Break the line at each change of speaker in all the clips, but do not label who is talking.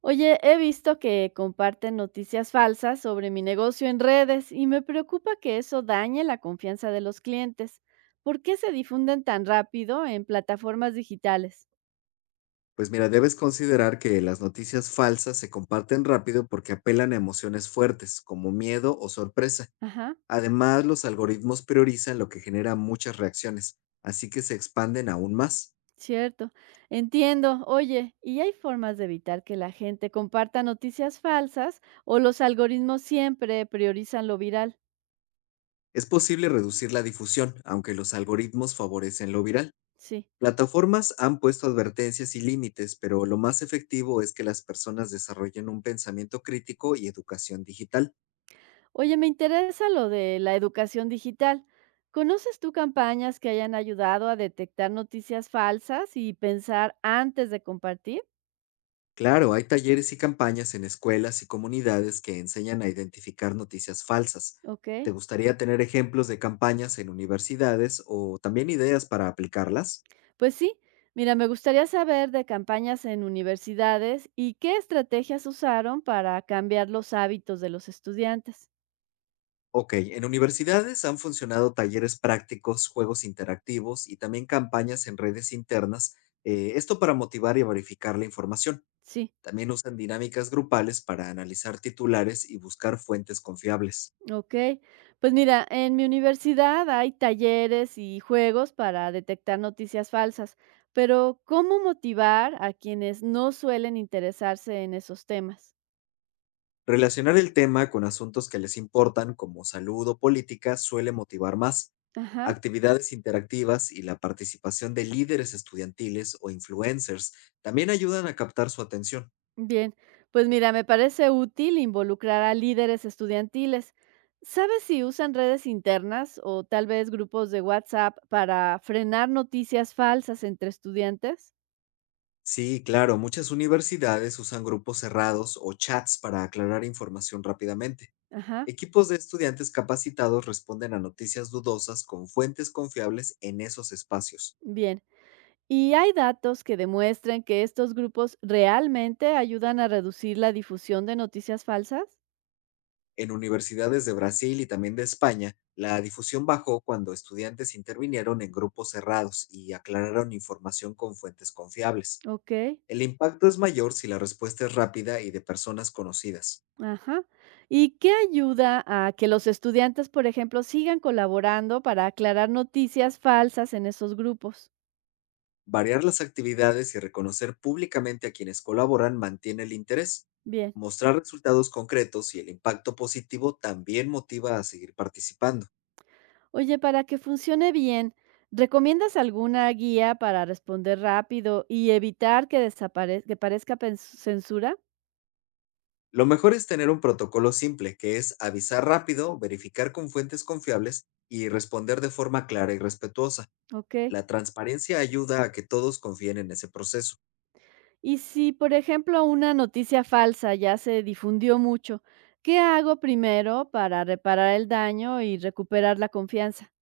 Oye, he visto que comparten noticias falsas sobre mi negocio en redes y me preocupa que eso dañe la confianza de los clientes. ¿Por qué se difunden tan rápido en plataformas digitales?
Pues mira, debes considerar que las noticias falsas se comparten rápido porque apelan a emociones fuertes, como miedo o sorpresa.
Ajá,
Además, los algoritmos priorizan lo que genera muchas reacciones, así que se expanden aún más.
cierto. Entiendo. Oye, ¿y hay formas de evitar que la gente comparta noticias falsas o los algoritmos siempre priorizan lo viral?
Es posible reducir la difusión, aunque los algoritmos favorecen lo viral.
Sí.
Plataformas han puesto advertencias y límites, pero lo más efectivo es que las personas desarrollen un pensamiento crítico y educación digital.
Oye, me interesa lo de la educación digital. ¿Conoces tú campañas que hayan ayudado a detectar noticias falsas y pensar antes de compartir?
Claro, hay talleres y campañas en escuelas y comunidades que enseñan a identificar noticias falsas.
Ok,
¿Te gustaría tener ejemplos de campañas en universidades o también ideas para aplicarlas?
pues sí. Mira, me gustaría saber de campañas en universidades y qué estrategias usaron para cambiar los hábitos de los estudiantes.
Ok, en universidades han funcionado talleres prácticos, juegos interactivos y también campañas en redes internas, esto para motivar y verificar la información.
Sí.
También usan dinámicas grupales para analizar titulares y buscar fuentes confiables.
Okey. Pues mira, en mi universidad hay talleres y juegos para detectar noticias falsas, pero ¿cómo motivar a quienes no suelen interesarse en esos temas?
Relacionar el tema con asuntos que les importan, como salud o política, suele motivar más.
Ajá,
Actividades interactivas y la participación de líderes estudiantiles o influencers también ayudan a captar su atención.
bien. Pues mira, me parece útil involucrar a líderes estudiantiles. ¿Sabes si usan redes internas o tal vez grupos de WhatsApp para frenar noticias falsas entre estudiantes?
Sí, claro, muchas universidades usan grupos cerrados o chats para aclarar información rápidamente.
Ajá,
Equipos de estudiantes capacitados responden a noticias dudosas con fuentes confiables en esos espacios.
bien. Y hay datos que demuestren que estos grupos realmente ayudan a reducir la difusión de noticias falsas.
En universidades de Brasil y también de España, la difusión bajó cuando estudiantes intervinieron en grupos cerrados y aclararon información con fuentes confiables.
Ok,
El impacto es mayor si la respuesta es rápida y de personas conocidas.
ajá. ¿Y qué ayuda a que los estudiantes, por ejemplo, sigan colaborando para aclarar noticias falsas en esos grupos?
Variar las actividades y reconocer públicamente a quienes colaboran mantiene el interés.
Bien.
Mostrar resultados concretos y el impacto positivo también motiva a seguir participando.
Oye, para que funcione bien, ¿recomiendas alguna guía para responder rápido y evitar que, que parezca censura?
Lo mejor es tener un protocolo simple, que es avisar rápido, verificar con fuentes confiables y responder de forma clara y respetuosa.
Ok.
La transparencia ayuda a que todos confíen en ese proceso.
Y si, por ejemplo, una noticia falsa ya se difundió mucho, ¿qué hago primero para reparar el daño y recuperar la confianza?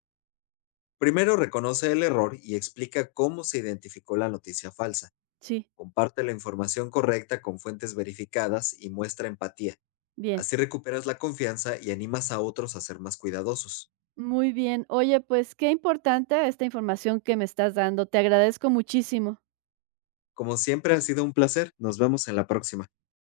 Primero reconoce el error y explica cómo se identificó la noticia falsa.
Sí,
Comparte la información correcta con fuentes verificadas y muestra empatía.
bien,
Así recuperas la confianza y animas a otros a ser más cuidadosos.
muy bien. Oye, pues qué importante esta información que me estás dando. Te agradezco muchísimo.
Como siempre ha sido un placer, nos vemos en la próxima.